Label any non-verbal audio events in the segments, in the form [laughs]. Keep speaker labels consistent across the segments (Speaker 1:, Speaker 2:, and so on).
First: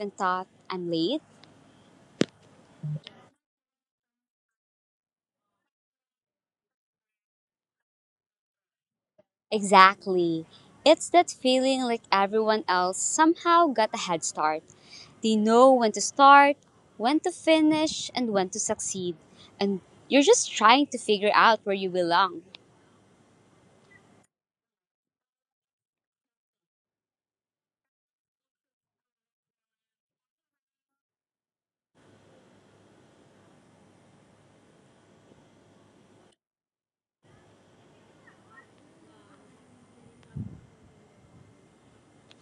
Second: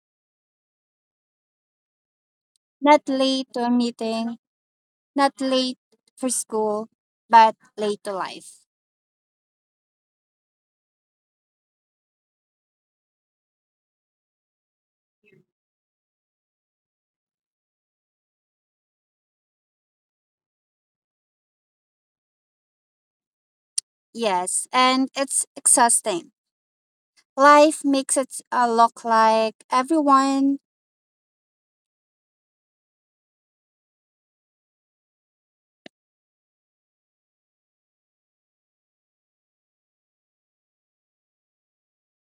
Speaker 1: and thought, I'm late?
Speaker 2: Not late to a meeting, not late for school, but late to life.
Speaker 1: Exactly. It's that feeling like everyone else somehow got a head start. They know when to start, when to finish, and when to succeed. And you're just trying to figure out where you belong.
Speaker 2: Yes, and it's exhausting. Life makes it look like everyone.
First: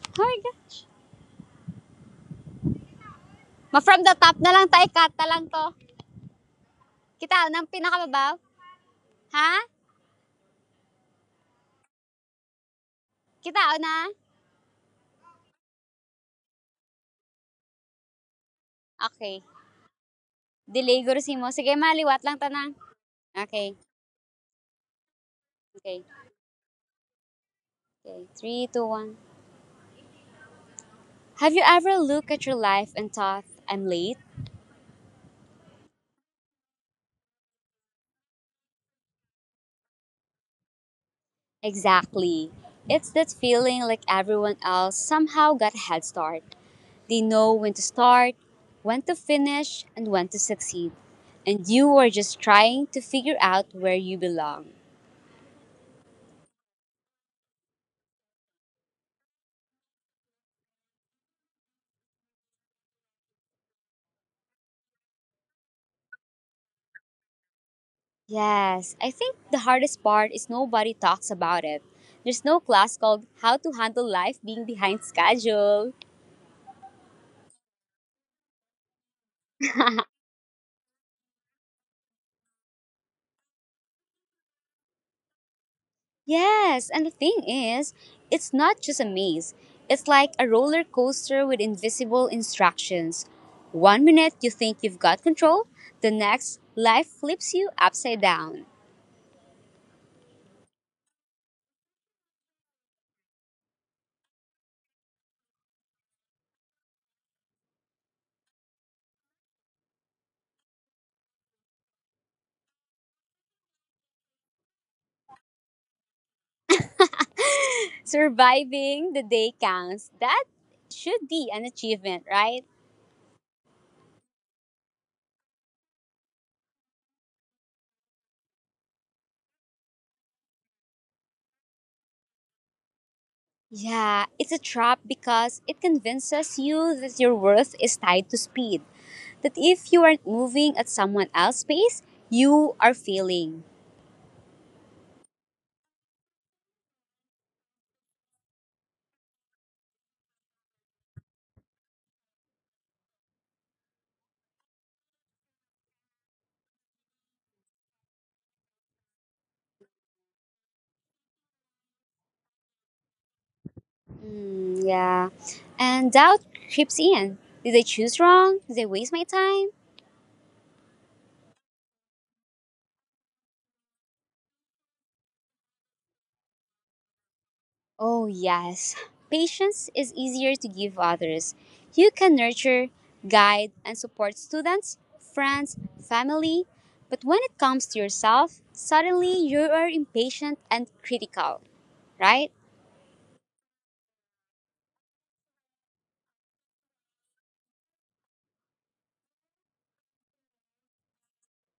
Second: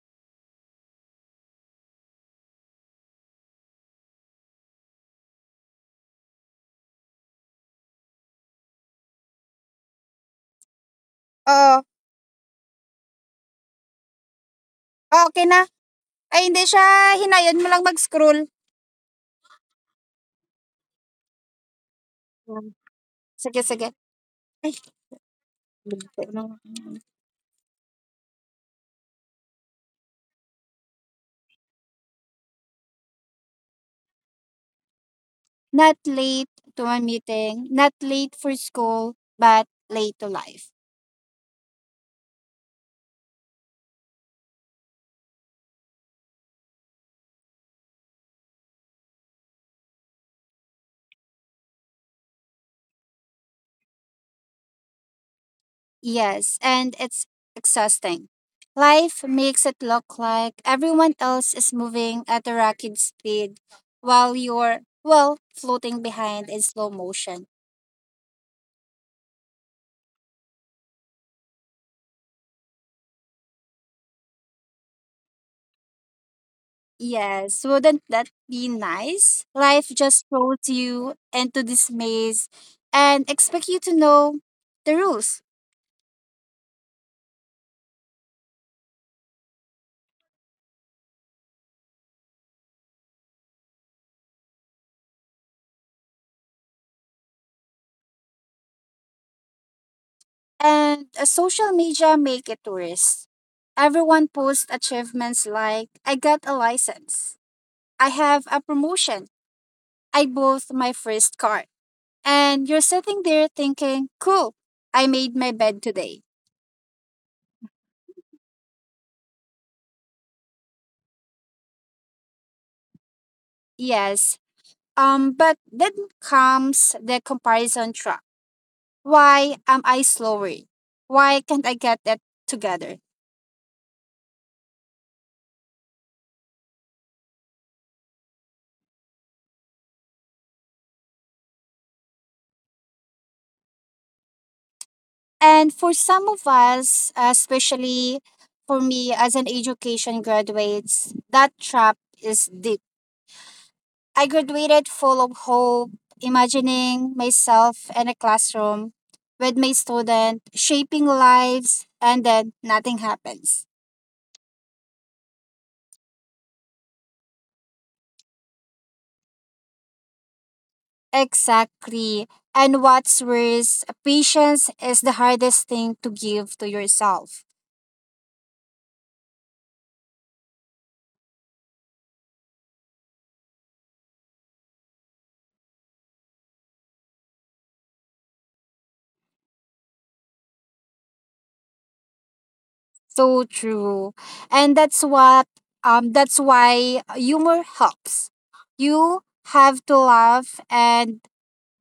Speaker 1: Oh my gosh. Ma from the top na lang tayo, cut na lang to. Kita ng pinakababaw? Ha?
Speaker 2: Oo, oh,
Speaker 1: Kita na?
Speaker 2: okay na. Ay, hindi siya. Hinayon mo lang mag-scroll.
Speaker 1: Okay. Delay guru si mo. Sige, maliwat lang
Speaker 2: Mm,
Speaker 1: tanang.
Speaker 2: Sige,
Speaker 1: Okay.
Speaker 2: sige. Ay,
Speaker 1: Okay.
Speaker 2: late.
Speaker 1: Okay. Three, two, one. Have you ever looked at your life and thought, I'm late?
Speaker 2: Not late to a meeting, not late for school, but late to life.
Speaker 1: Exactly. It's that feeling like everyone else somehow got a head start. They know when to start, when to finish, and when to succeed. And you are just trying to figure out where you belong.
Speaker 2: Yes, and it's exhausting. Life makes it look like everyone else is moving at a rocket speed while you're, well, floating behind in slow motion.
Speaker 1: Yes, I think the hardest part is nobody talks about it. There's no class called How to Handle Life Being Behind Schedule.
Speaker 2: Yes, wouldn't that be nice? Life just throws you into this maze and expect you to know the rules.
Speaker 1: Yes, and the thing is, it's not just a maze. It's like a roller coaster with invisible instructions. One minute you think you've got control, the next, life flips you upside down.
Speaker 2: And social media make it worse. Everyone posts achievements like, I got a license, I have a promotion, I bought my first car. And you're sitting there thinking, cool, I made my bed today.
Speaker 1: [laughs] Surviving the day counts. That should be an achievement, right?
Speaker 2: Yes. But then comes the comparison trap. Why am I slower? Why can't I get that together?
Speaker 1: Yeah, it's a trap because it convinces you that your worth is tied to speed. That if you aren't moving at someone else's pace, you are failing.
Speaker 2: And for some of us, especially for me as an education graduates, that trap is deep. I graduated full of hope, imagining myself in a classroom with my student, shaping lives, and then nothing happens.
Speaker 1: Mm, yeah. And doubt creeps in. Did I choose wrong? Did I waste my time?
Speaker 2: Exactly. And what's worse, patience is the hardest thing to give to yourself.
Speaker 1: Oh, yes. Patience is easier to give others. You can nurture, guide, and support students, friends, family. But when it comes to yourself, suddenly you are impatient and critical, right?
Speaker 2: So true. And that's why humor helps. You have to laugh and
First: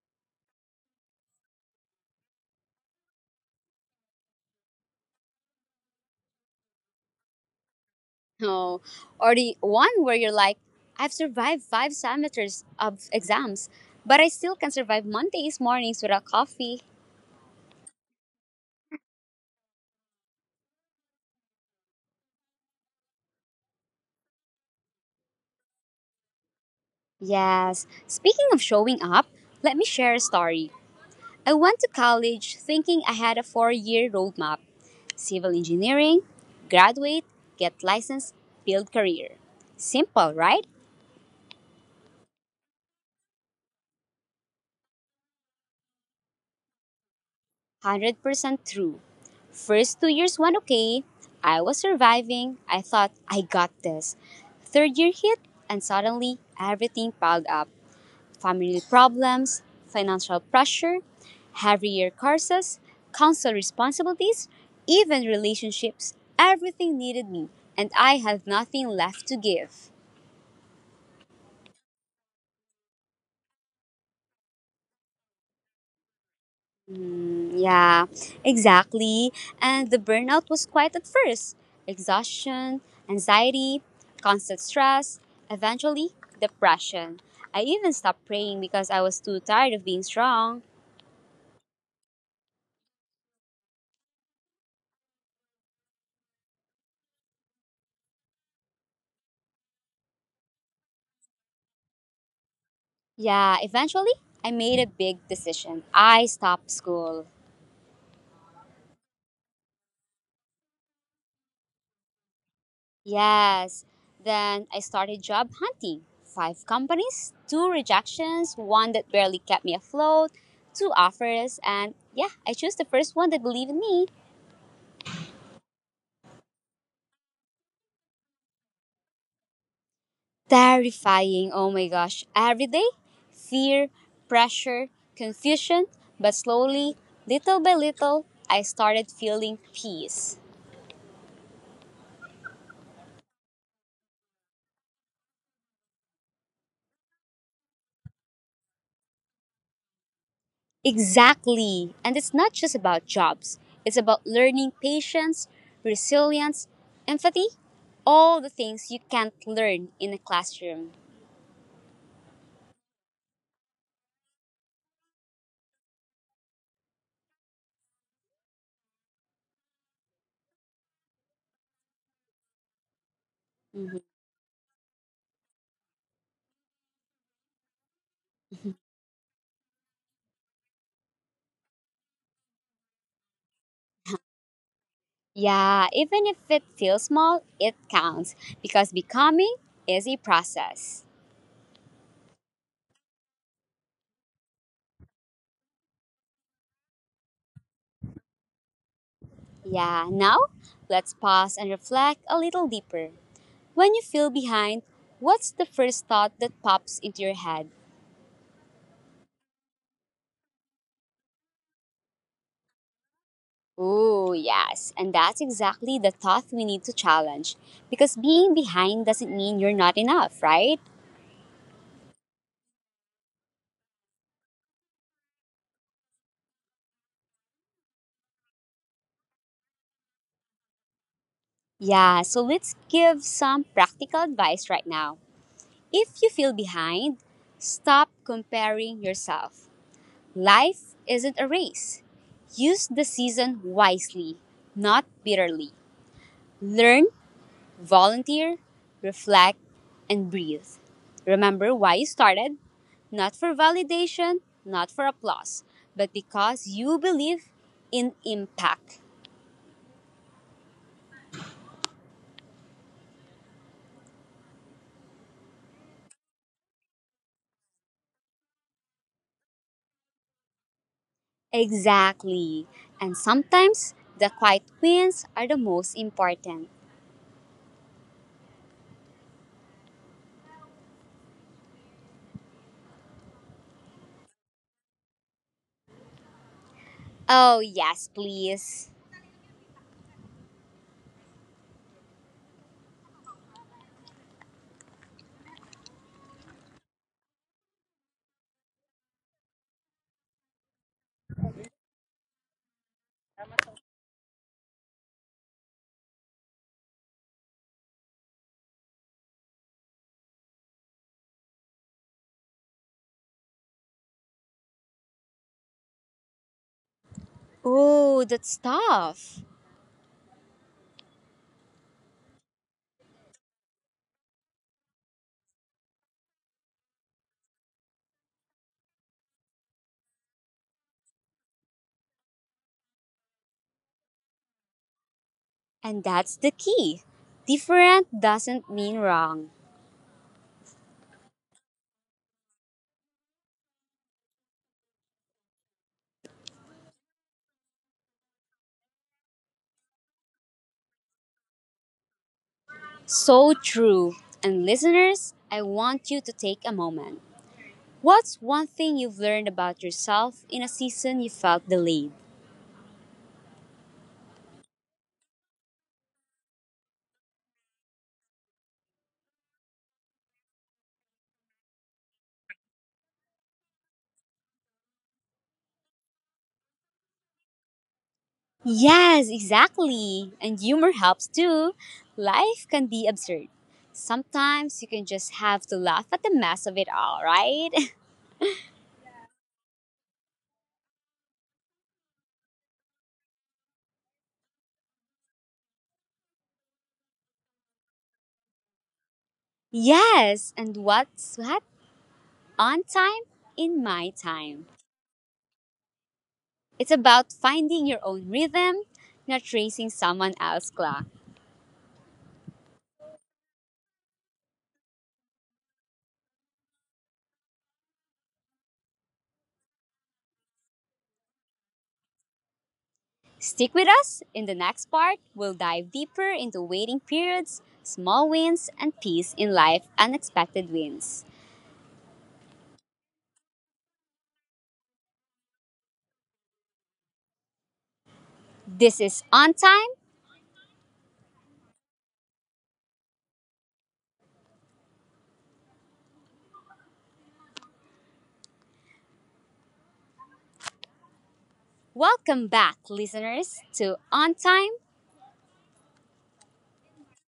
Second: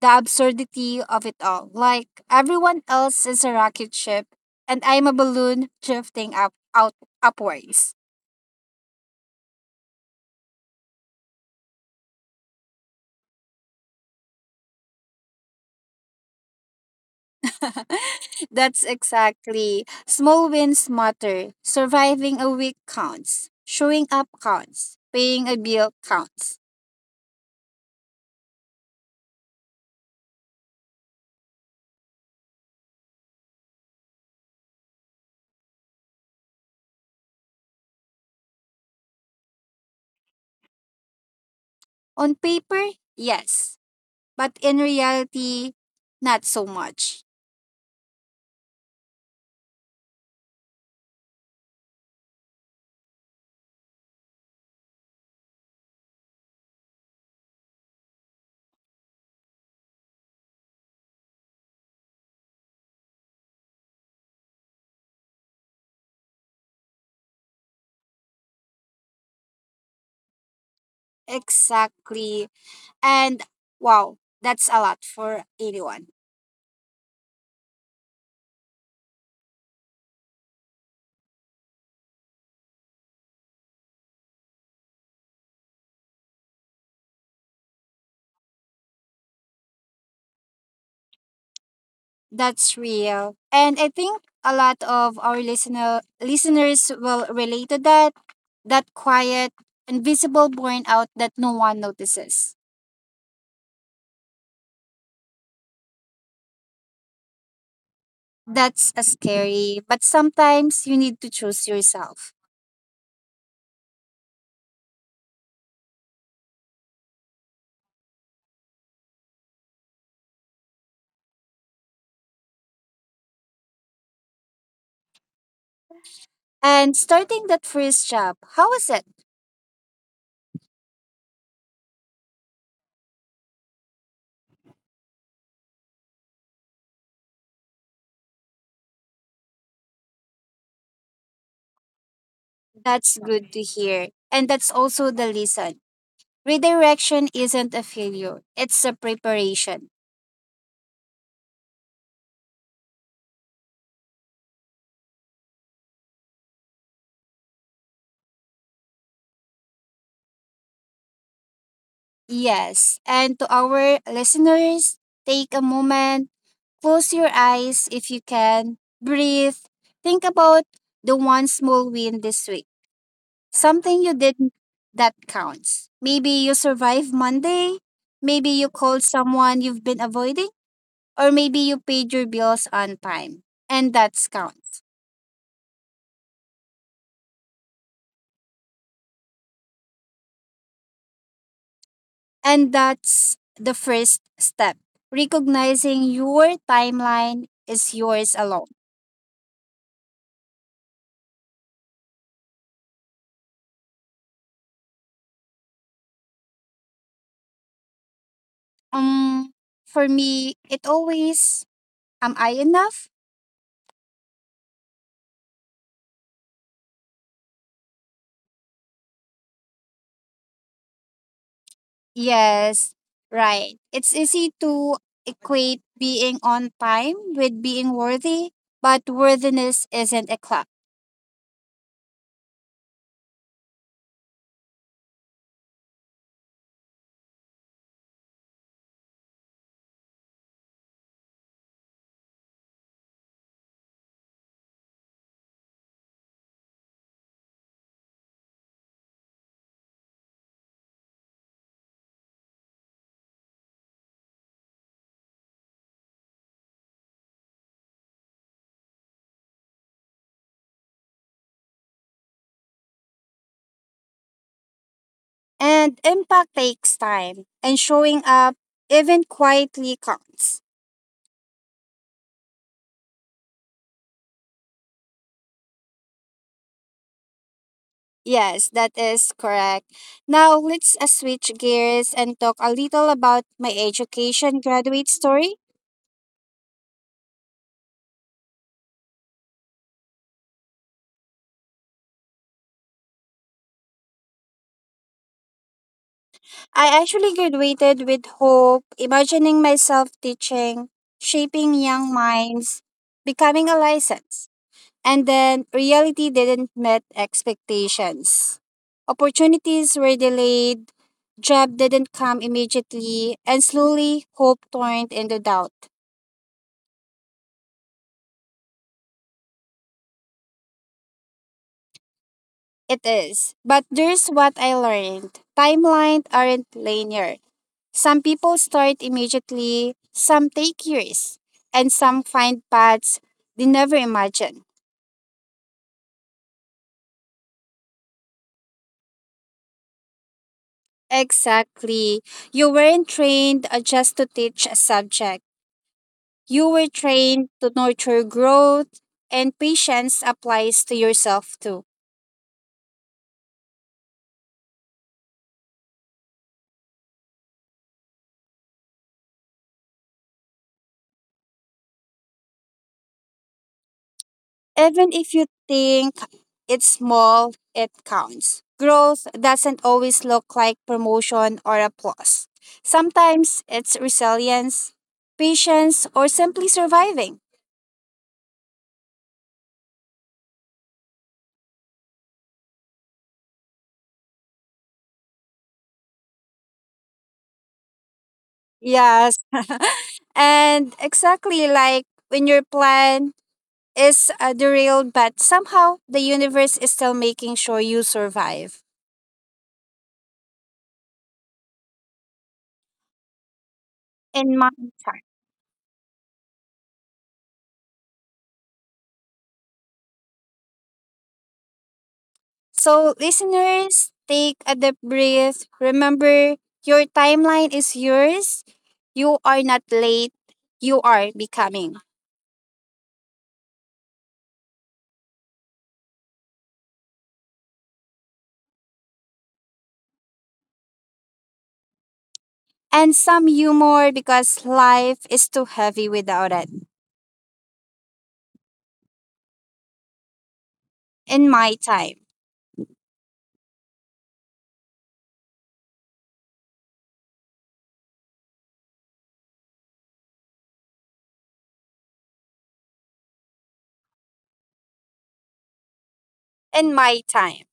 Speaker 2: the absurdity of it all. Like everyone else is a rocket ship and I'm a balloon drifting up out upwards.
Speaker 1: No. Or the one where you're like, I've survived 5 semesters of exams, but I still can survive Mondays mornings without coffee.
Speaker 2: [laughs] That's exactly. Small wins matter. Surviving a week counts. Showing up counts. Paying a bill counts.
Speaker 1: Yes. Speaking of showing up, let me share a story. I went to college thinking I had a 4-year roadmap, civil engineering, graduate, get license, build career. Simple, right?
Speaker 2: On paper, yes. But in reality, not so much.
Speaker 1: 100% true. First 2 years went okay. I was surviving. I thought I got this. Third year hit, and suddenly everything piled up. Family problems, financial pressure, heavier courses, council responsibilities, even relationships. Everything needed me, and I had nothing left to give.
Speaker 2: Exactly. And wow, that's a lot for anyone.
Speaker 1: Yeah, exactly. And the burnout was quite at first, exhaustion, anxiety, constant stress, eventually, depression. I even stopped praying because I was too tired of being strong.
Speaker 2: That's real. And I think a lot of our listeners will relate to that quiet, invisible burnout that no one notices.
Speaker 1: Yeah, eventually, I made a big decision. I stopped school.
Speaker 2: That's a scary, but sometimes you need to choose yourself.
Speaker 1: Yes. Then I started job hunting. Five companies, two rejections, one that barely kept me afloat, two offers, and yeah, I chose the first one that believed in me.
Speaker 2: And starting that first job, how was it?
Speaker 1: Terrifying, oh my gosh. Every day, fear, pressure, confusion, but slowly, little by little, I started feeling peace.
Speaker 2: That's good to hear. And that's also the lesson. Redirection isn't a failure, it's a preparation.
Speaker 1: Exactly. And it's not just about jobs, it's about learning patience, resilience, empathy, all the things you can't learn in a classroom.
Speaker 2: Yes. And to our listeners, take a moment. Close your eyes if you can. Breathe. Think about the one small win this week.
Speaker 1: Mhm.
Speaker 2: Something you did that counts. Maybe you survived Monday. Maybe you called someone you've been avoiding. Or maybe you paid your bills on time. And that's counts.
Speaker 1: Yeah, even if it feels small, it counts because becoming is a process.
Speaker 2: And that's the first step. Recognizing your timeline is yours alone.
Speaker 1: Yeah, now let's pause and reflect a little deeper. When you feel behind, what's the first thought that pops into your head?
Speaker 2: Um, for me, it always am I enough?
Speaker 1: Oh, yes. And that's exactly the thought we need to challenge. Because being behind doesn't mean you're not enough, right?
Speaker 2: Yes, right. It's easy to equate being on time with being worthy, but worthiness isn't a clock.
Speaker 1: Yeah, so let's give some practical advice right now. If you feel behind, stop comparing yourself. Life isn't a race. Use the season wisely, not bitterly. Learn. Volunteer, reflect, and breathe. Remember why you started? Not for validation, not for applause, but because you believe in impact.
Speaker 2: And impact takes time, and showing up even quietly counts.
Speaker 1: Exactly. And sometimes the quiet wins are the most important.
Speaker 2: Yes, that is correct. Now let's switch gears and talk a little about my education graduate story.
Speaker 1: Oh, yes, please.
Speaker 2: I actually graduated with hope, imagining myself teaching, shaping young minds, becoming a license. And then reality didn't meet expectations. Opportunities were delayed, job didn't come immediately, and slowly hope turned into doubt.
Speaker 1: Oh, that's tough.
Speaker 2: It is. But there's what I learned. Timelines aren't linear. Some people start immediately, some take years, and some find paths they never imagined.
Speaker 1: And that's the key. Different doesn't mean wrong.
Speaker 2: Exactly. You weren't trained just to teach a subject. You were trained to nurture growth, and patience applies to yourself too.
Speaker 1: So true. And listeners, I want you to take a moment. What's one thing you've learned about yourself in a season you felt delayed?
Speaker 2: Even if you think it's small, it counts. Growth doesn't always look like promotion or applause. Sometimes it's resilience, patience, or simply surviving.
Speaker 1: Yes, exactly. And humor helps too. Life can be absurd. Sometimes you can just have to laugh at the mess of it all, right?
Speaker 2: Yes. [laughs] And exactly like when your plan is derailed, but somehow the universe is still making sure you survive.
Speaker 1: [laughs] Yes, and what's what? On time, in my
Speaker 2: In my
Speaker 1: time. It's about finding your own rhythm, not racing someone else's clock.
Speaker 2: So, listeners, take a deep breath. Remember, your timeline is yours. You are not late, you are becoming.
Speaker 1: Stick with us. In the next part, we'll dive deeper into waiting periods, small wins, and peace in life, unexpected wins.
Speaker 2: And some humor because life is too heavy without it.
Speaker 1: This is On Time.
Speaker 2: In my time.
Speaker 1: Welcome back, listeners, to On Time.
Speaker 2: And my time.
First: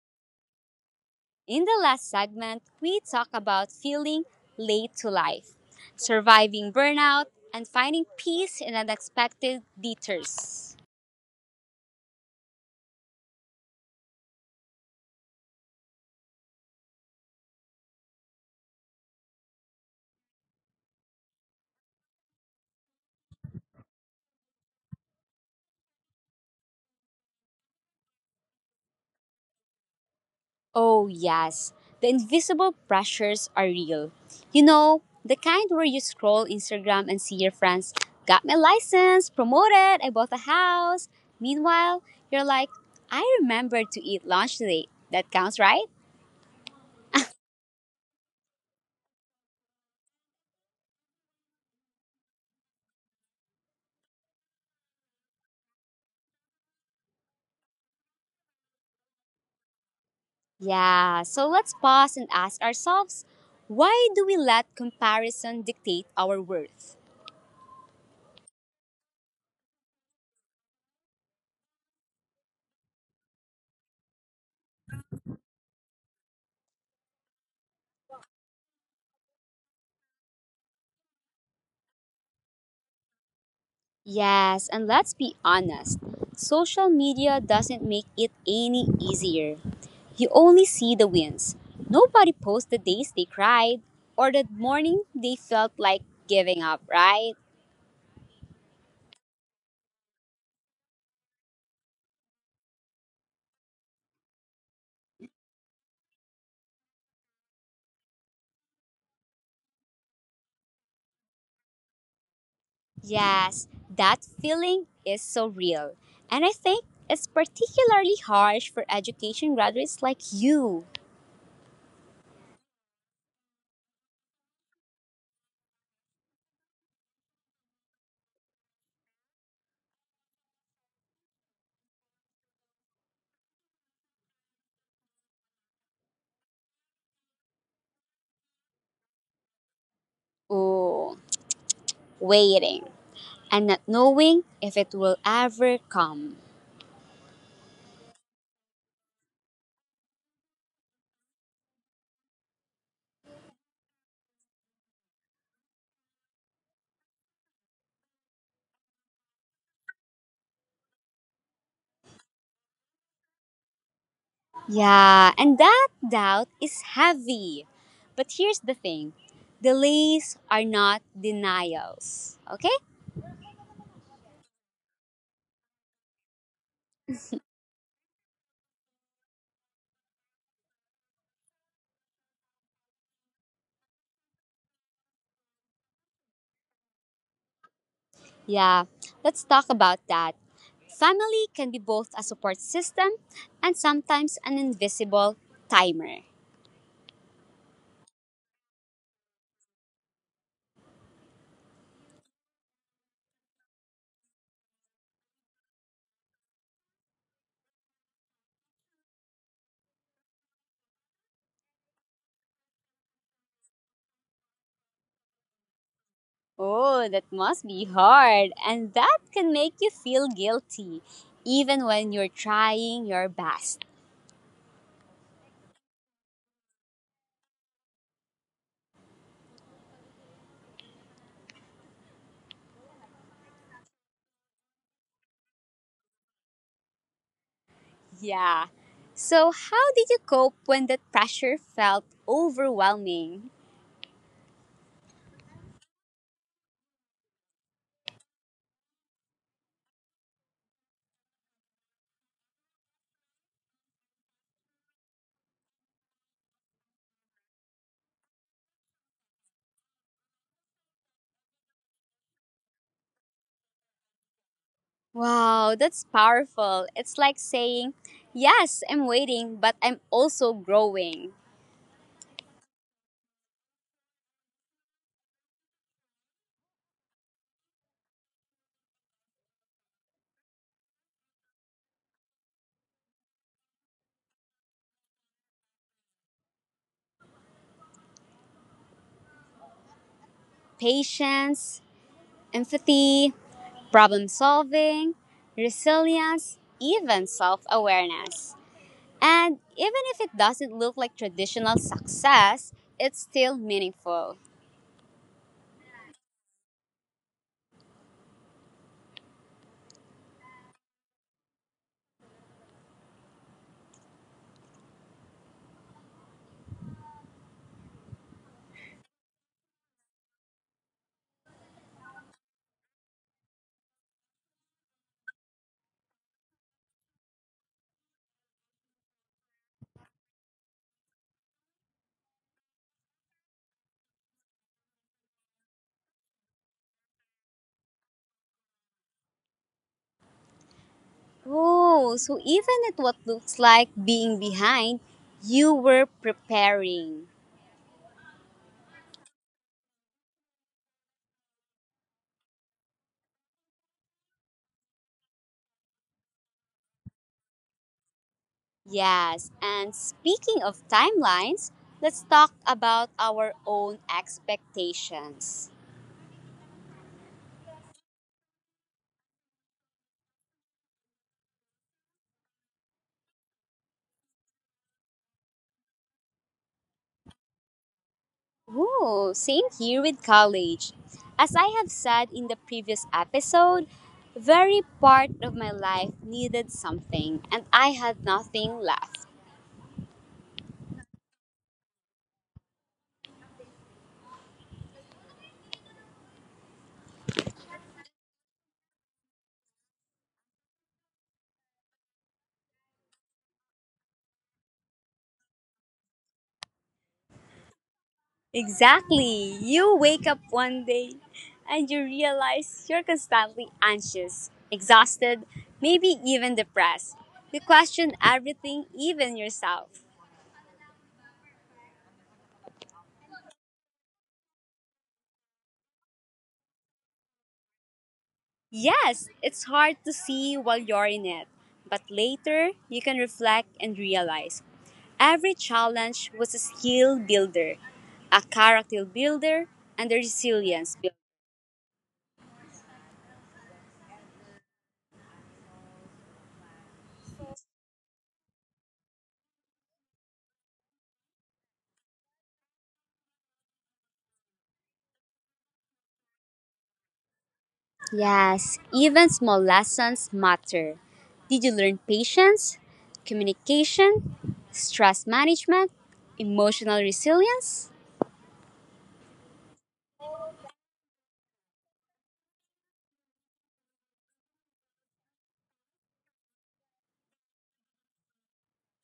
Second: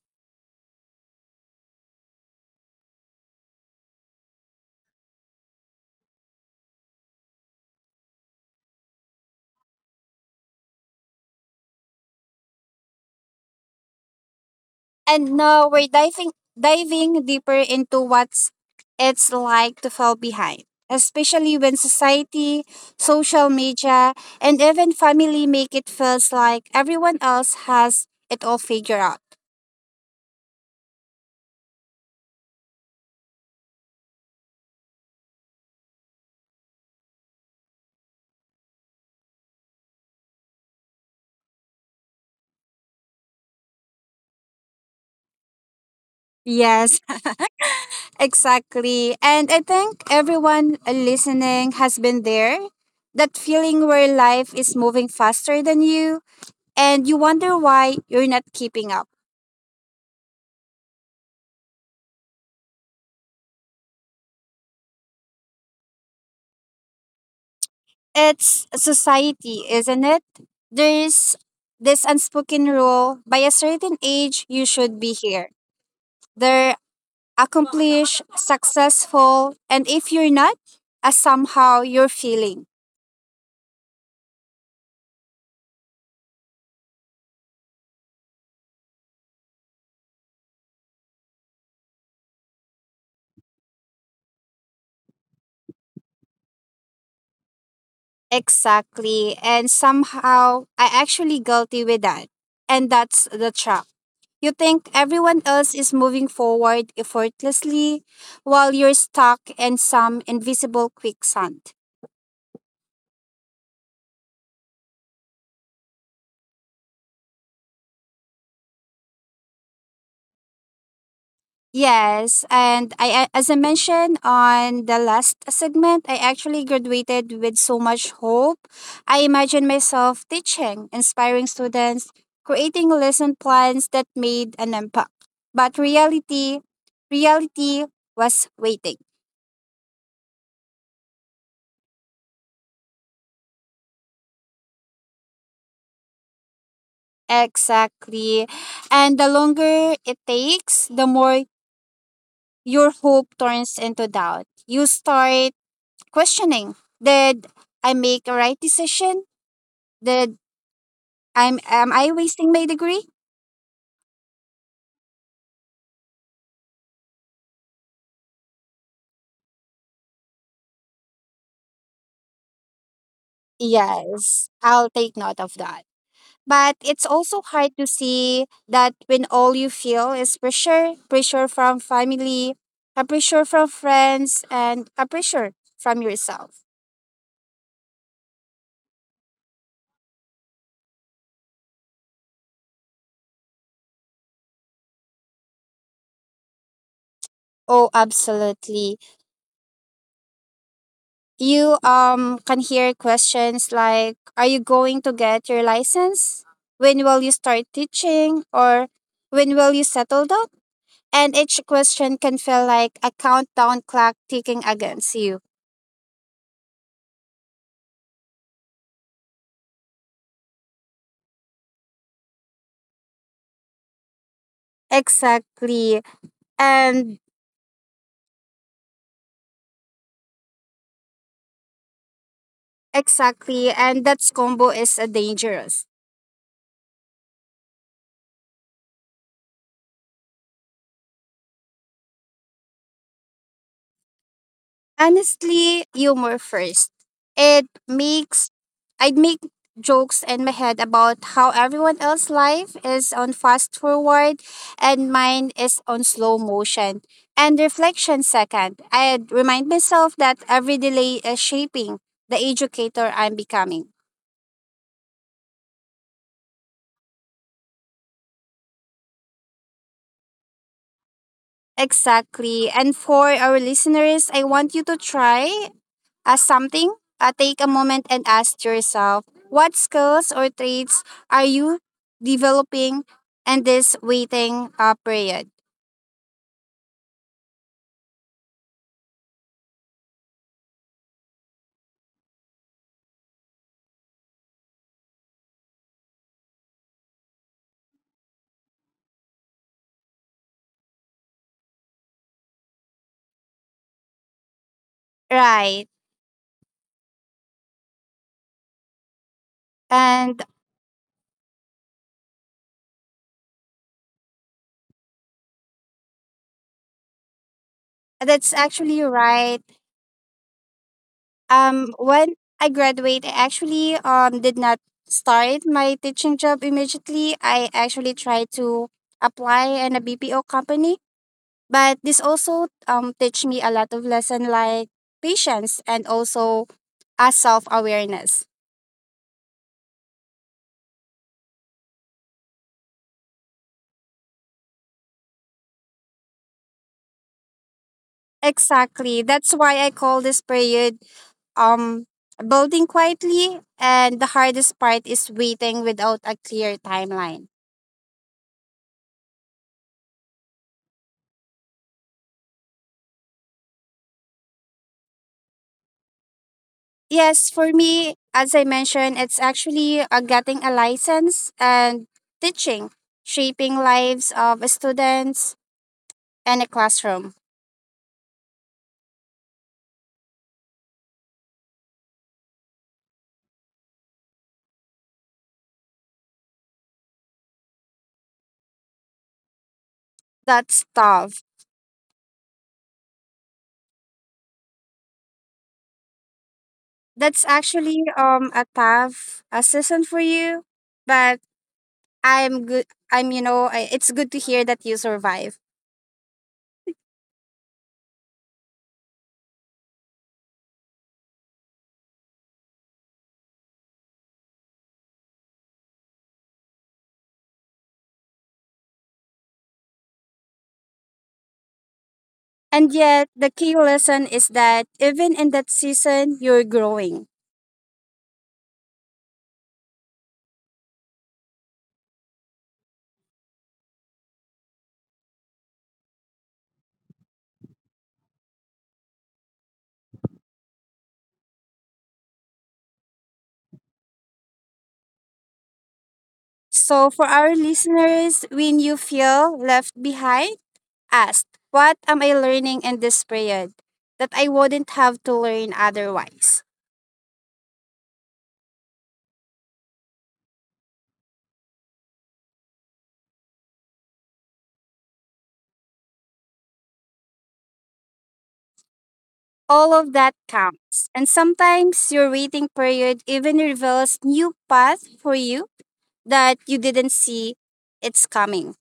Speaker 1: In the last segment, we talk about feeling late to life, surviving burnout, and finding peace in unexpected detours.
Speaker 2: And now we're diving deeper into what's it's like to fall behind, especially when society, social media, and even family make it feels like everyone else has it all figured out.
Speaker 1: Oh, yes. The invisible pressures are real. The kind where you scroll Instagram and see your friends, got my license, promoted, I bought a house. Meanwhile, you're like, I remember to eat lunch today. That counts, right?
Speaker 2: Yes, [laughs] exactly. And I think everyone listening has been there. That feeling where life is moving faster than you and you wonder why you're not keeping up.
Speaker 1: Yeah, so let's pause and ask ourselves, why do we let comparison dictate our worth?
Speaker 2: It's society, isn't it? There's this unspoken rule by a certain age, you should be here. They're accomplished, successful, and if you're not, somehow you're feeling.
Speaker 1: Yes, and let's be honest, social media doesn't make it any easier. You only see the wins. Nobody posts the days they cried or the morning they felt like giving up, right?
Speaker 2: Exactly. And somehow I actually guilty with that. And that's the trap. You think everyone else is moving forward effortlessly while you're stuck in some invisible quicksand.
Speaker 1: Yes, that feeling is so real. And I think it's particularly harsh for education graduates like you.
Speaker 2: Yes, and as I mentioned on the last segment, I actually graduated with so much hope. I imagine myself teaching, inspiring students, creating lesson plans that made an impact. But reality was waiting.
Speaker 1: Ooh, waiting and not knowing if it will ever come.
Speaker 2: Exactly. And the longer it takes, the more your hope turns into doubt. You start questioning, did I make a right decision? Did I'm am I wasting my degree?
Speaker 1: Yeah, and that doubt is heavy. But here's the thing, delays are not denials. Okay?
Speaker 2: Yes, I'll take note of that. But it's also hard to see that when all you feel is pressure, pressure from family, a pressure from friends, and a pressure from yourself.
Speaker 1: Yeah, let's talk about that. Family can be both a support system and sometimes an invisible timer.
Speaker 2: Oh, absolutely. You can hear questions like, "Are you going to get your license? When will you start teaching? Or when will you settle down?" And each question can feel like a countdown clock ticking against you.
Speaker 1: Oh, that must be hard. And that can make you feel guilty, even when you're trying your best.
Speaker 2: Exactly. And exactly. And that combo is dangerous.
Speaker 1: Yeah. So, how did you cope when that pressure felt overwhelming?
Speaker 2: Honestly, humor first. It makes, I'd make jokes in my head about how everyone else's life is on fast forward and mine is on slow motion. And reflection second, I'd remind myself that every delay is shaping the educator I'm becoming.
Speaker 1: Wow, that's powerful. It's like saying, yes, I'm waiting, but I'm also growing.
Speaker 2: Exactly. And for our listeners, I want you to try something. Take a moment and ask yourself what skills or traits are you developing in this waiting period?
Speaker 1: Patience, empathy, problem solving, resilience, even self awareness. And even if it doesn't look like traditional success, it's still meaningful.
Speaker 2: Right. And that's actually right. When I graduate, I actually did not start my teaching job immediately. I actually tried to apply in a BPO company. But this also teach me a lot of lesson like patience and also a self awareness.
Speaker 1: Oh, so even at what looks like being behind, you were preparing.
Speaker 2: Exactly. That's why I call this period um building quietly and the hardest part is waiting without a clear timeline.
Speaker 1: Yes, and speaking of timelines, let's talk about our own expectations.
Speaker 2: Yes, for me, as I mentioned, it's actually getting a license and teaching, shaping lives of students in a classroom.
Speaker 1: Ooh, same here with college. As I have said in the previous episode, very part of my life needed something and I had nothing left.
Speaker 2: That's tough. That's actually a season for you, but I'm good. I'm you know I, It's good to hear that you survive.
Speaker 1: Exactly. You wake up one day and you realize you're constantly anxious, exhausted, maybe even depressed. You question everything, even yourself.
Speaker 2: And yet, the key lesson is that even in that season, you're growing.
Speaker 1: Yes, it's hard to see while you're in it, but later you can reflect and realize every challenge was a skill builder, a character builder, and a resilience builder.
Speaker 2: So, for our listeners, when you feel left behind, ask, what am I learning in this period that I wouldn't have to learn otherwise?
Speaker 1: Yes, even small lessons matter. Did you learn patience, communication, stress management, emotional resilience?
Speaker 2: All of that counts. And sometimes your waiting period even reveals new path for you that you didn't see it's coming.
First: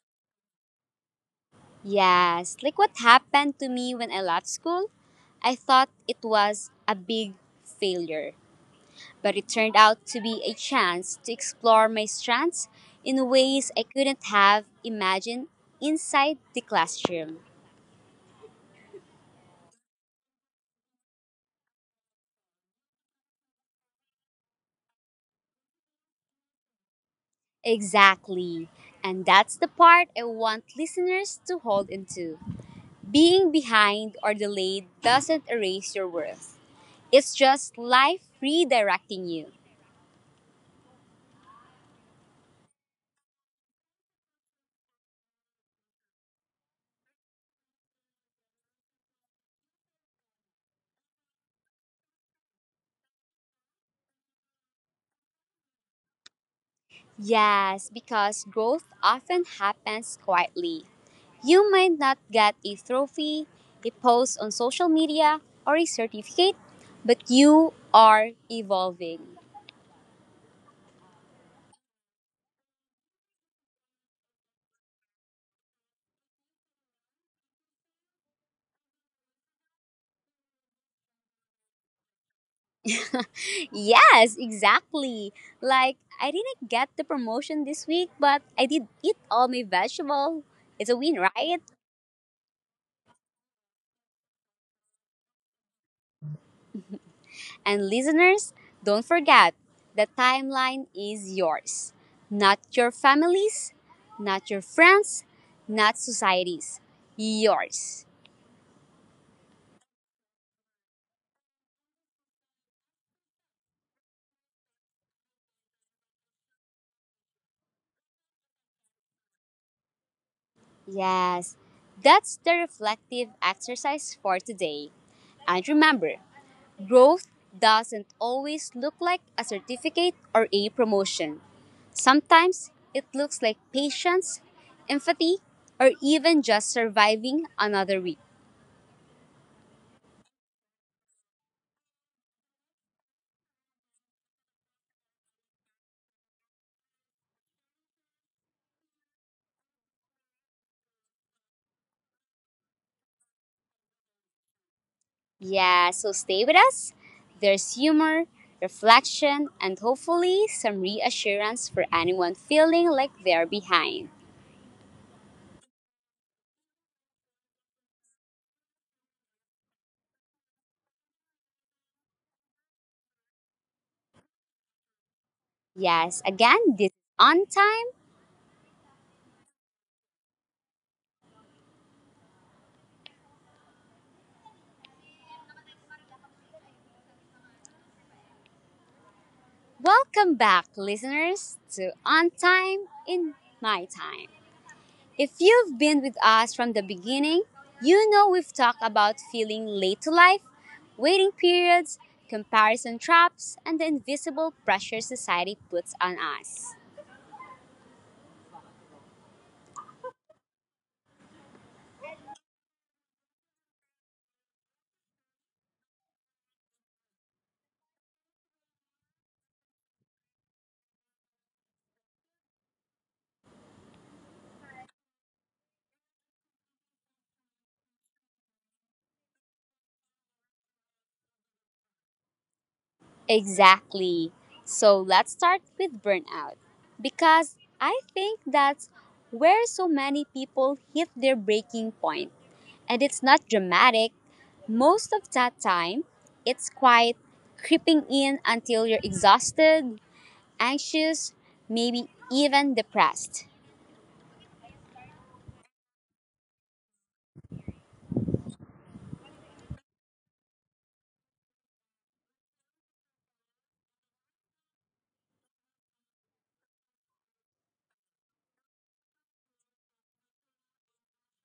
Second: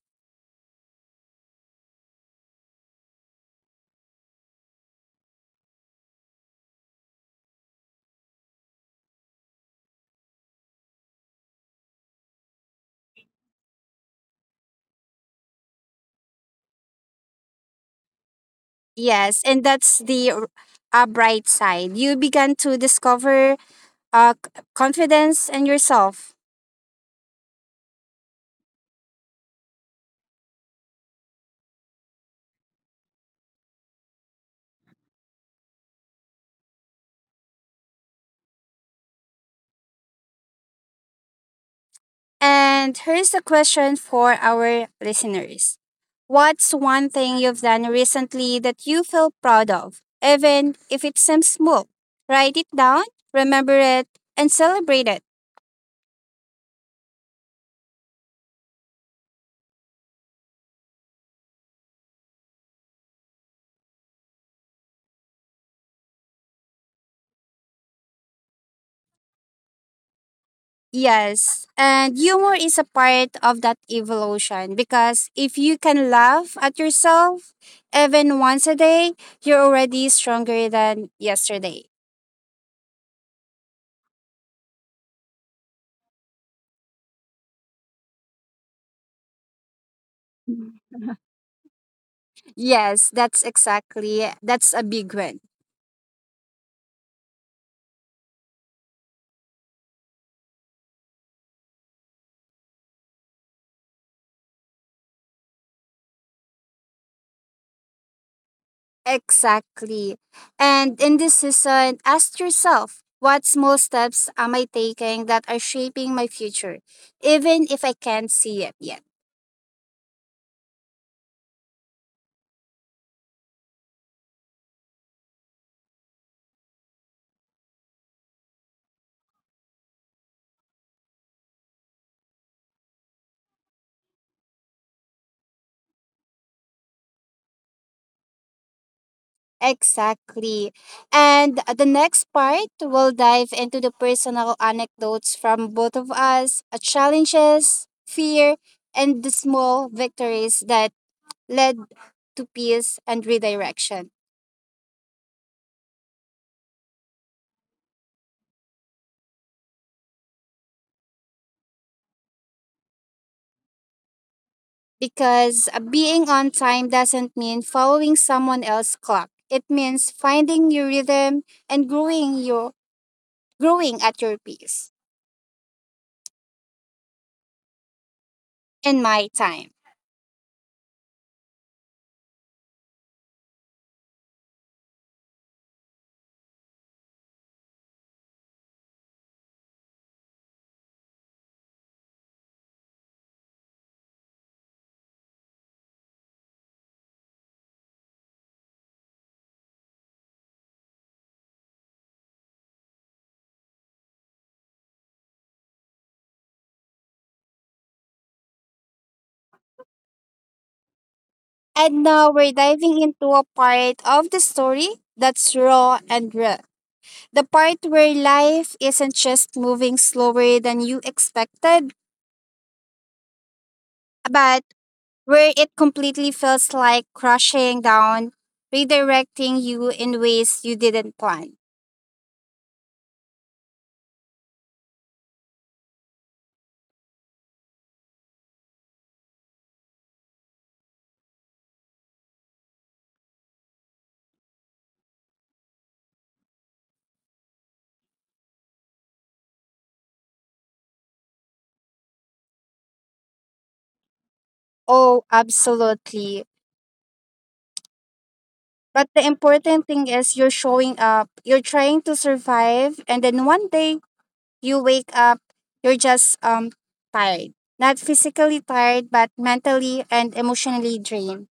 Speaker 1: Yes, like what happened to me when I left school, I thought it was a big failure. But it turned out to be a chance to explore my strengths in ways I couldn't have imagined inside the classroom.
Speaker 2: Yes, and that's the bright side. You began to discover confidence in yourself.
Speaker 1: Exactly. And that's the part I want listeners to hold into. Being behind or delayed doesn't erase your worth. It's just life redirecting you.
Speaker 2: And here's a question for our listeners. What's one thing you've done recently that you feel proud of, even if it seems small? Write it down, remember it, and celebrate it.
Speaker 1: Yes, because growth often happens quietly. You might not get a trophy, a post on social media, or a certificate, but you are evolving.
Speaker 2: Yes, and humor is a part of that evolution because if you can laugh at yourself even once a day, you're already stronger than yesterday.
Speaker 1: Yes, exactly. Like, I didn't get the promotion this week, but I did eat all my vegetable. It's a win,
Speaker 2: [laughs]
Speaker 1: right?
Speaker 2: Yes, that's exactly. That's a big one.
Speaker 1: And listeners, don't forget, the timeline is yours, not your family's, not your friends, not society's. Yours.
Speaker 2: Exactly. And in this season, ask yourself what small steps am I taking that are shaping my future, even if I can't see it yet?
Speaker 1: Yes, that's the reflective exercise for today. And remember, growth doesn't always look like a certificate or a promotion. Sometimes it looks like patience, empathy, or even just surviving another week.
Speaker 2: Exactly. And the next part, we'll dive into the personal anecdotes from both of us, challenges, fear, and the small victories that led to peace and redirection.
Speaker 1: Yeah, so stay with us. There's humor, reflection, and hopefully some reassurance for anyone feeling like they're behind.
Speaker 2: Because being on time doesn't mean following someone else's clock. It means finding your rhythm and growing at your pace.
Speaker 1: Yes, again, this is On Time.
Speaker 2: And my time.
Speaker 1: Welcome back, listeners, to On Time in My Time. If you've been with us from the beginning, you know we've talked about feeling late to life, waiting periods, comparison traps, and the invisible pressure society puts on us.
Speaker 2: And now we're diving into a part of the story that's raw and real. The part where life isn't just moving slower than you expected, but where it completely feels like crashing down, redirecting you in ways you didn't plan.
Speaker 1: Exactly. So let's start with burnout because I think that's where so many people hit their breaking point. And it's not dramatic. Most of that time, it's quite creeping in until you're exhausted, anxious, maybe even depressed.
Speaker 2: Oh, absolutely. But the important thing is you're showing up, you're trying to survive, and then one day you wake up, you're just tired. Not physically tired, but mentally and emotionally drained.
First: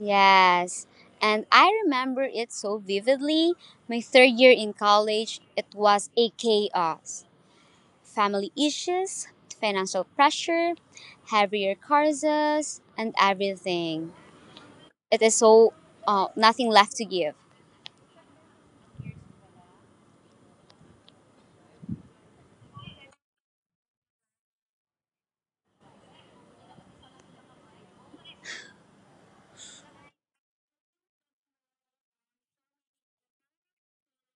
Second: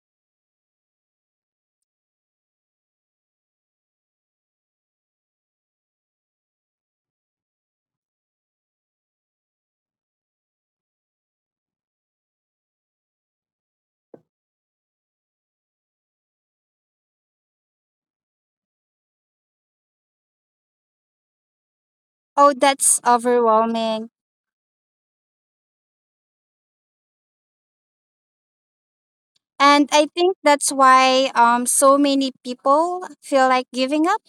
Speaker 1: Yes. And I remember it so vividly. My third year in college, it was a chaos. Family issues, financial pressure, heavier curses, and everything. It is so nothing left to give.
Speaker 2: Oh, that's overwhelming. And I think that's why so many people feel like giving up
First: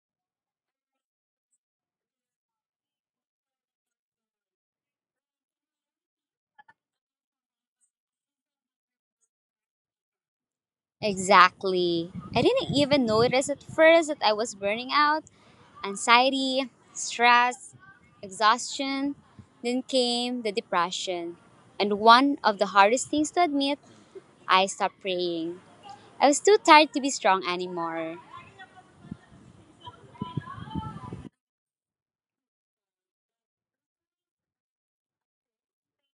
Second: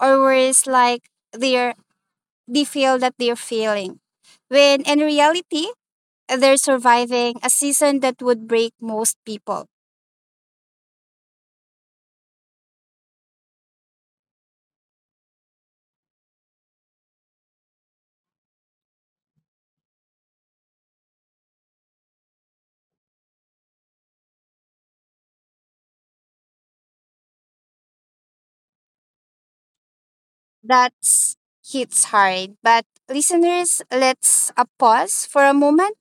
Speaker 2: or worse like they're they feel that they're failing. When in reality they're surviving a season that would break most people.
Speaker 1: Exactly. I didn't even notice at first that I was burning out. Anxiety, stress, exhaustion. Then came the depression. And one of the hardest things to admit, I stopped praying. I was too tired to be strong anymore.
Speaker 2: That's hits hard. But listeners, let's pause for a moment.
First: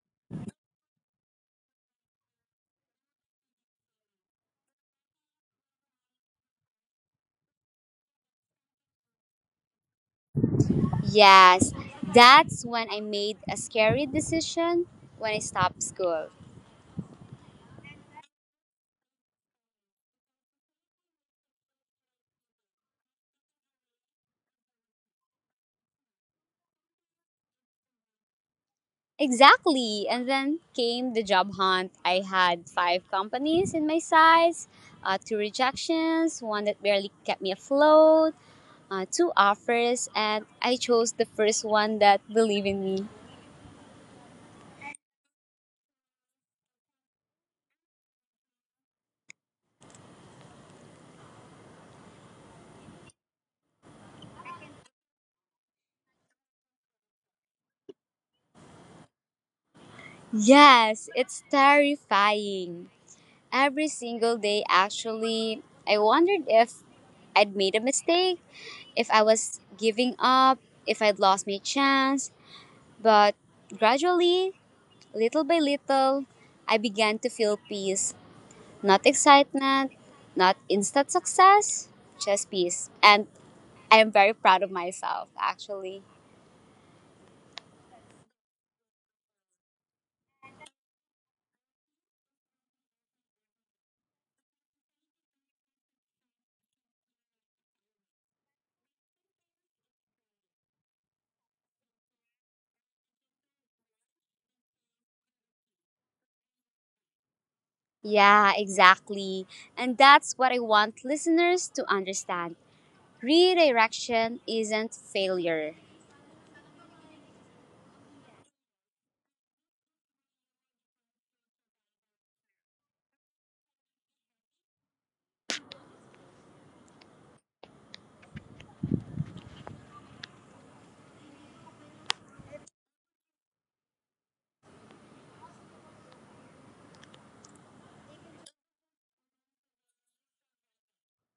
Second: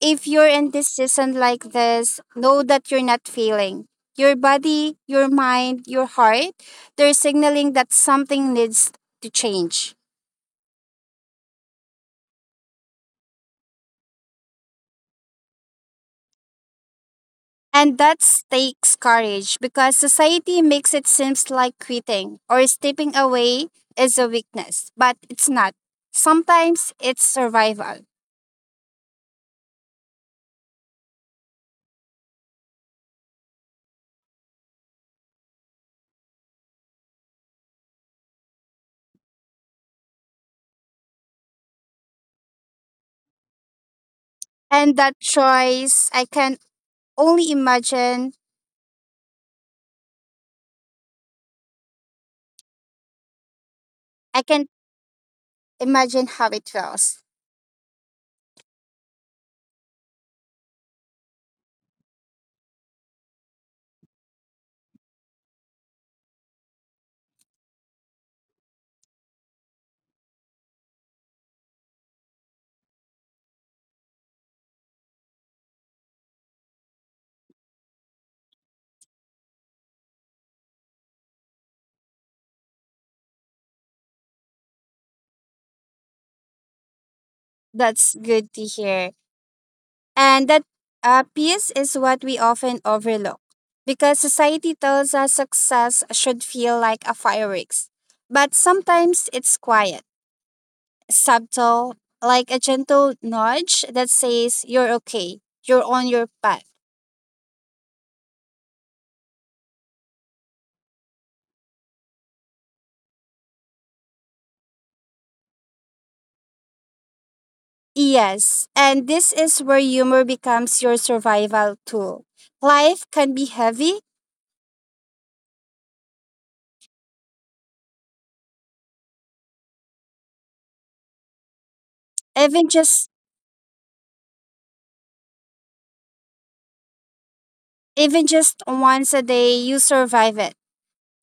Speaker 2: If you're in this season like this, know that you're not failing. Your body, your mind, your heart, they're signaling that something needs to change.
Speaker 1: Yes, that's when I made a scary decision, when I stopped school.
Speaker 2: And that takes courage because society makes it seems like quitting or stepping away is a weakness, but it's not. Sometimes it's survival.
Speaker 1: Exactly. And then came the job hunt. I had five companies in my size, two rejections, one that barely kept me afloat, two offers, and I chose the first one that believed in me.
Speaker 2: And that choice, only imagine, I can imagine how it feels.
Speaker 1: Yes, it's terrifying. Every single day, actually, I wondered if I'd made a mistake, if I was giving up, if I'd lost my chance. But gradually, little by little, I began to feel peace. Not excitement, not instant success, just peace. And I am very proud of myself, actually.
Speaker 2: That's good to hear. And that piece is what we often overlook because society tells us success should feel like a fireworks, but sometimes it's quiet, subtle, like a gentle nudge that says, you're okay, you're on your path.
Speaker 1: Yeah, exactly. And that's what I want listeners to understand. Redirection isn't failure.
Speaker 2: Yes, and this is where humor becomes your survival tool. Life can be heavy, even just even just once a day you survive it.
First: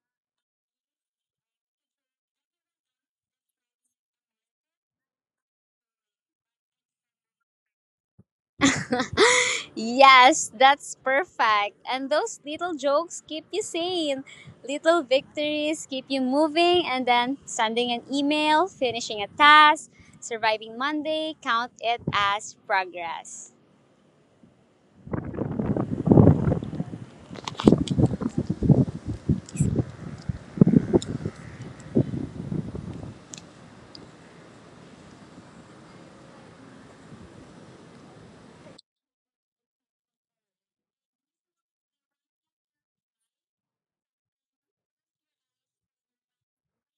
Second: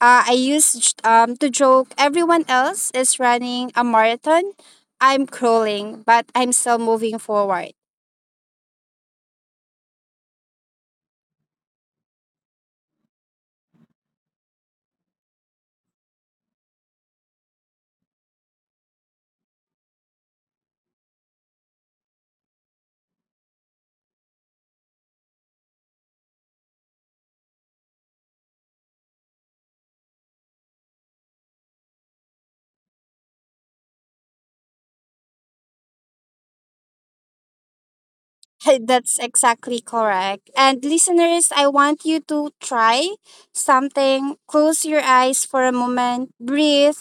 Speaker 2: I used to joke everyone else is running a marathon. I'm crawling, but I'm still moving forward.
Speaker 1: Yes, that's perfect. And those little jokes keep you sane. Little victories keep you moving, and then sending an email, finishing a task, surviving Monday, count it as progress.
Speaker 2: [laughs] That's exactly correct. And listeners, I want you to try something. Close your eyes for a moment, breathe,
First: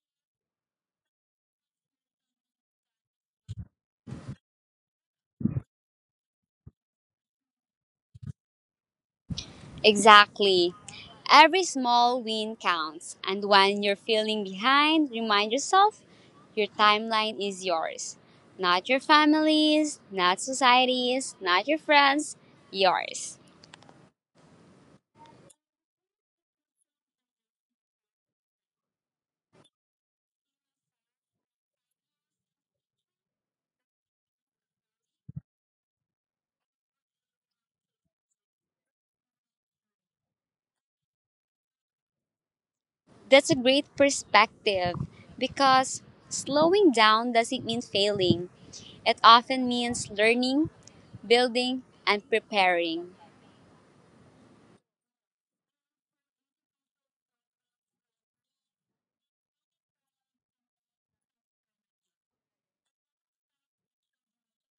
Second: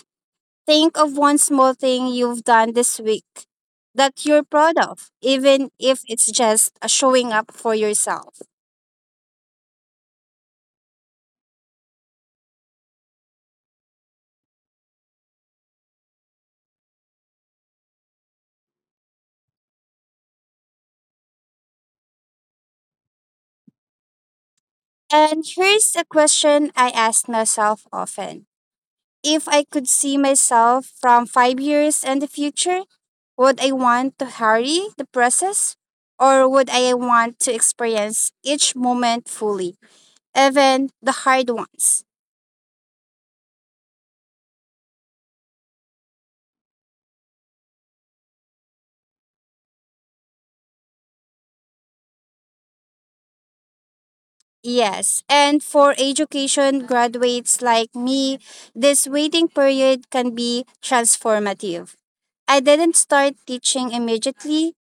Speaker 2: think of one small thing you've done this week that you're proud of, even if it's just showing up for yourself.
Speaker 1: Exactly. Every small win counts. And when you're feeling behind, remind yourself, your timeline is yours. Not your family's, not society's, not your friends, yours.
Speaker 2: And here's a question I ask myself often. If I could see myself from 5 years in the future, would I want to hurry the process? Or would I want to experience each moment fully, even the hard ones?
Speaker 1: That's a great perspective because slowing down doesn't mean failing. It often means learning, building, and preparing.
Speaker 2: Yes. And for education graduates like me, this waiting period can be transformative. I didn't start teaching immediately,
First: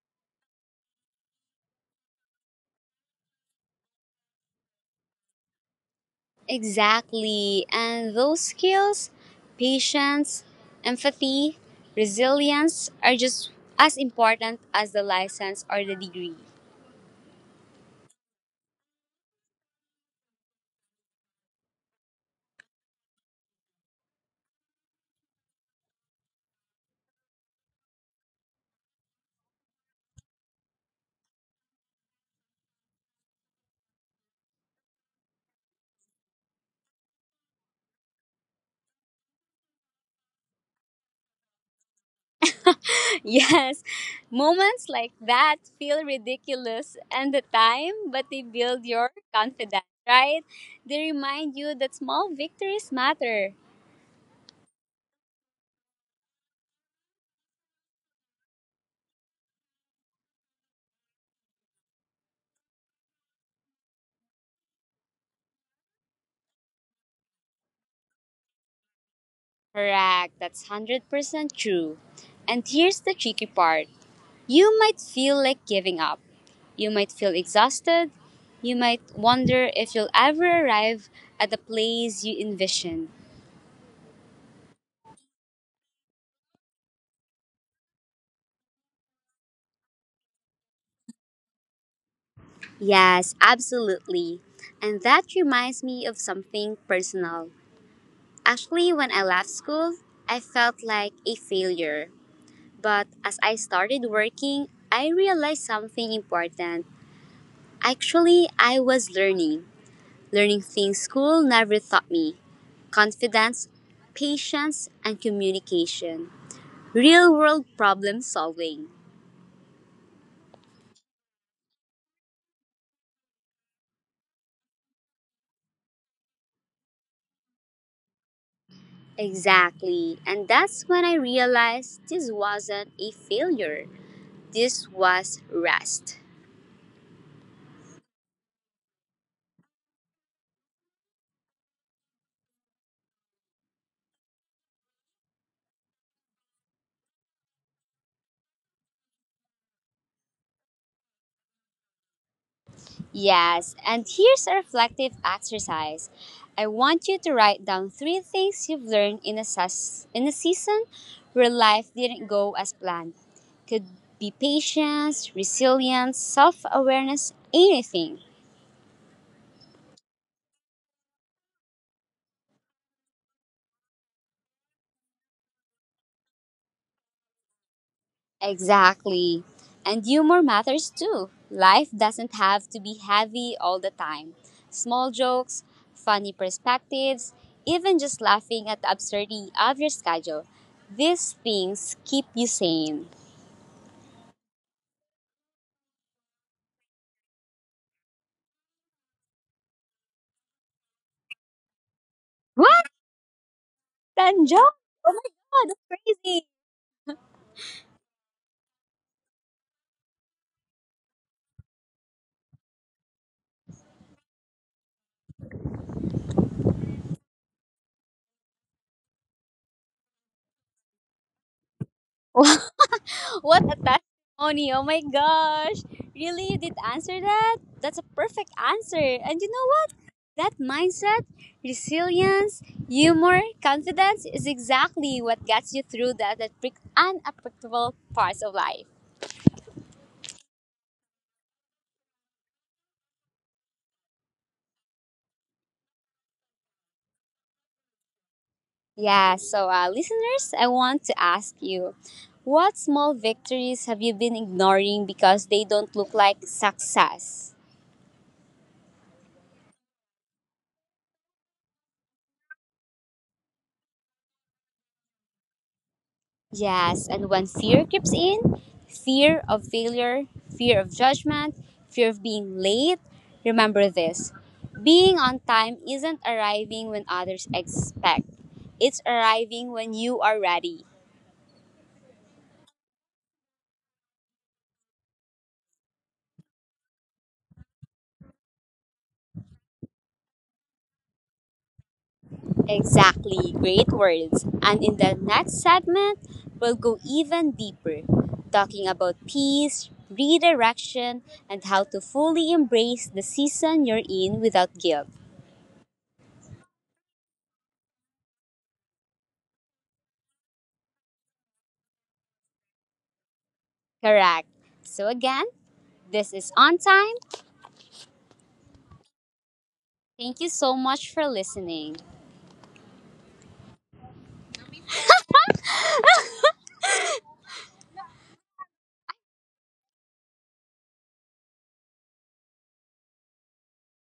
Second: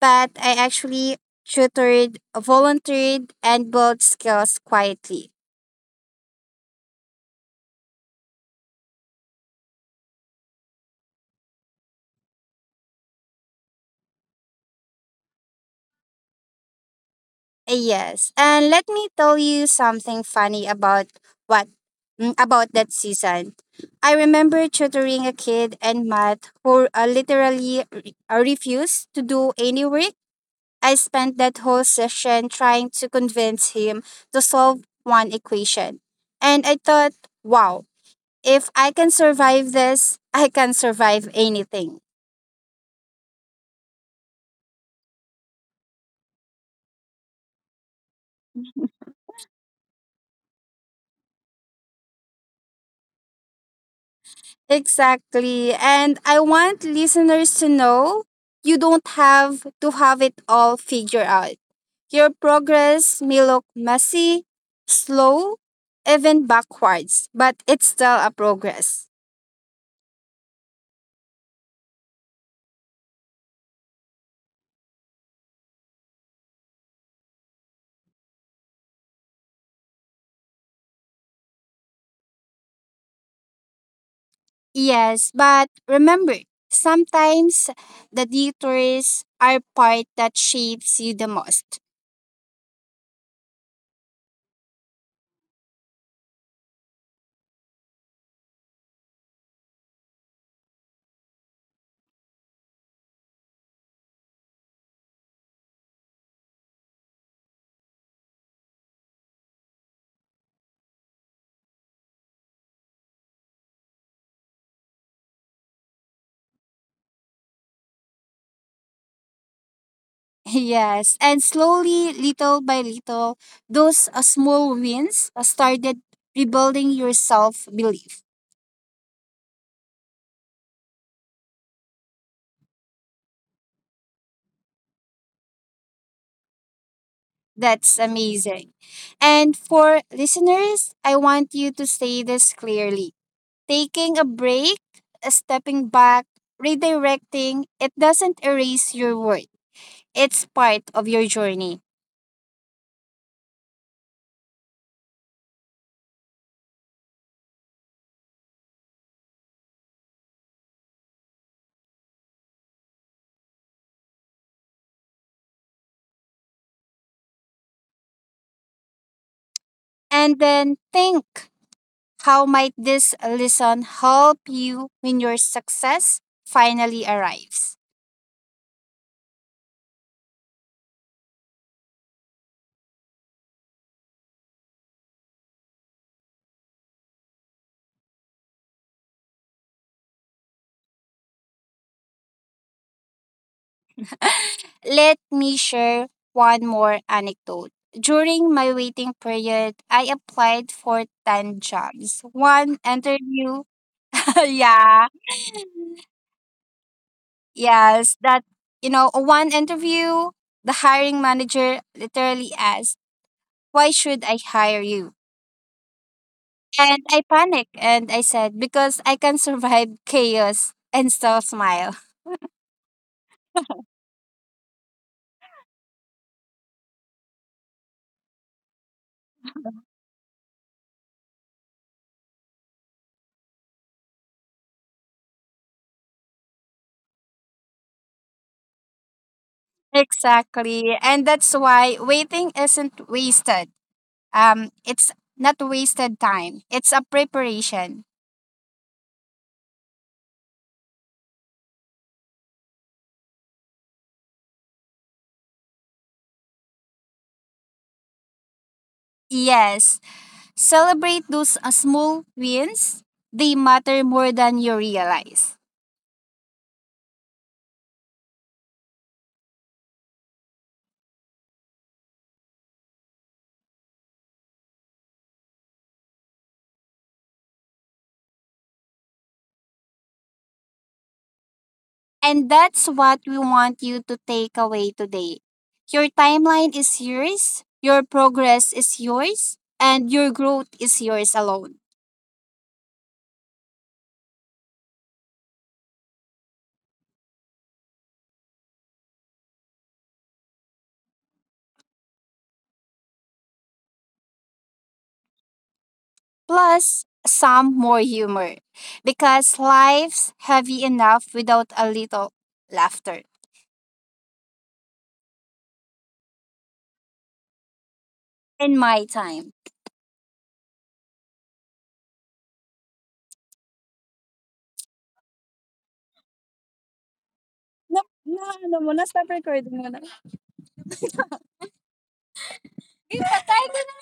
Speaker 2: but I actually tutored, volunteered, and built skills quietly.
Speaker 1: Exactly. And those skills, patience, empathy, resilience, are just as important as the license or the degree.
Speaker 2: Yes, and let me tell you something funny about what about that season. I remember tutoring a kid in math who literally refused to do any work. I spent that whole session trying to convince him to solve one equation, and I thought, wow, if I can survive this, I can survive anything.
Speaker 1: [laughs] Yes, moments like that feel ridiculous at the time, but they build your confidence, right? They remind you that small victories matter.
Speaker 2: Exactly. And I want listeners to know you don't have to have it all figured out. Your progress may look messy, slow, even backwards, but it's still a progress.
Speaker 1: Correct, that's 100% true. And here's the tricky part, you might feel like giving up, you might feel exhausted, you might wonder if you'll ever arrive at the place you envision.
Speaker 2: Yes, but remember, sometimes the detours are part that shapes you the most.
Speaker 1: Yes, absolutely. And that reminds me of something personal. Actually, when I left school, I felt like a failure. But as I started working, I realized something important. Actually, I was learning things school never taught me, confidence, patience, and communication, real world problem solving.
Speaker 2: [laughs] Yes, and slowly, little by little, those small wins started rebuilding your self belief.
Speaker 1: Exactly. And that's when I realized this wasn't a failure, this was rest.
Speaker 2: That's amazing. And for listeners, I want you to say this clearly. Taking a break, a stepping back, redirecting, it doesn't erase your worth. It's part of your journey.
Speaker 1: Yes, and here's a reflective exercise. I want you to write down three things you've learned in a season where life didn't go as planned. Could be patience, resilience, self awareness, anything.
Speaker 2: And then think, how might this lesson help you when your success finally arrives?
Speaker 1: Exactly. And humor matters too. Life doesn't have to be heavy all the time. Small jokes, funny perspectives, even just laughing at the absurdity of your schedule. These things keep you sane.
Speaker 2: [laughs] Let me share one more anecdote. During my waiting period, I applied for 10 jobs. One
Speaker 1: What?
Speaker 2: interview. [laughs]
Speaker 1: 10 jokes?
Speaker 2: Yeah.
Speaker 1: Oh my god, that's crazy.
Speaker 2: Yes, that, one interview, the hiring manager literally asked, why should I hire you? And I panicked and I said, because I can survive chaos and still smile.
Speaker 1: [laughs] What a testimony! Oh my gosh! Really, you did answer that? That's a perfect answer. And you know what? That mindset, resilience, humor, confidence is exactly what gets you through that unpredictable parts of life.
Speaker 2: Exactly. And that's why waiting isn't wasted. It's not wasted time. It's a preparation.
Speaker 1: Yeah, so listeners, I want to ask you, what small victories have you been ignoring because they don't look like success?
Speaker 2: Yes. Celebrate those small wins. They matter more than you realize.
Speaker 1: Yes, and when fear creeps in, fear of failure, fear of judgment, fear of being late, remember this. Being on time isn't arriving when others expect. It's arriving when you are ready.
Speaker 2: And that's what we want you to take away today. Your timeline is yours, your progress is yours, and your growth is yours alone.
Speaker 1: Exactly, great words. And in the next segment, we'll go even deeper, talking about peace, redirection, and how to fully embrace the season you're in without guilt.
Speaker 2: Plus, some more humor. Because life's heavy enough without a little laughter.
Speaker 1: Correct. So, again, this is On Time.
Speaker 2: In my time.
Speaker 1: Thank you so much for listening.
Speaker 2: Na, na ano mo na, stop recording mo na. Patay ko na!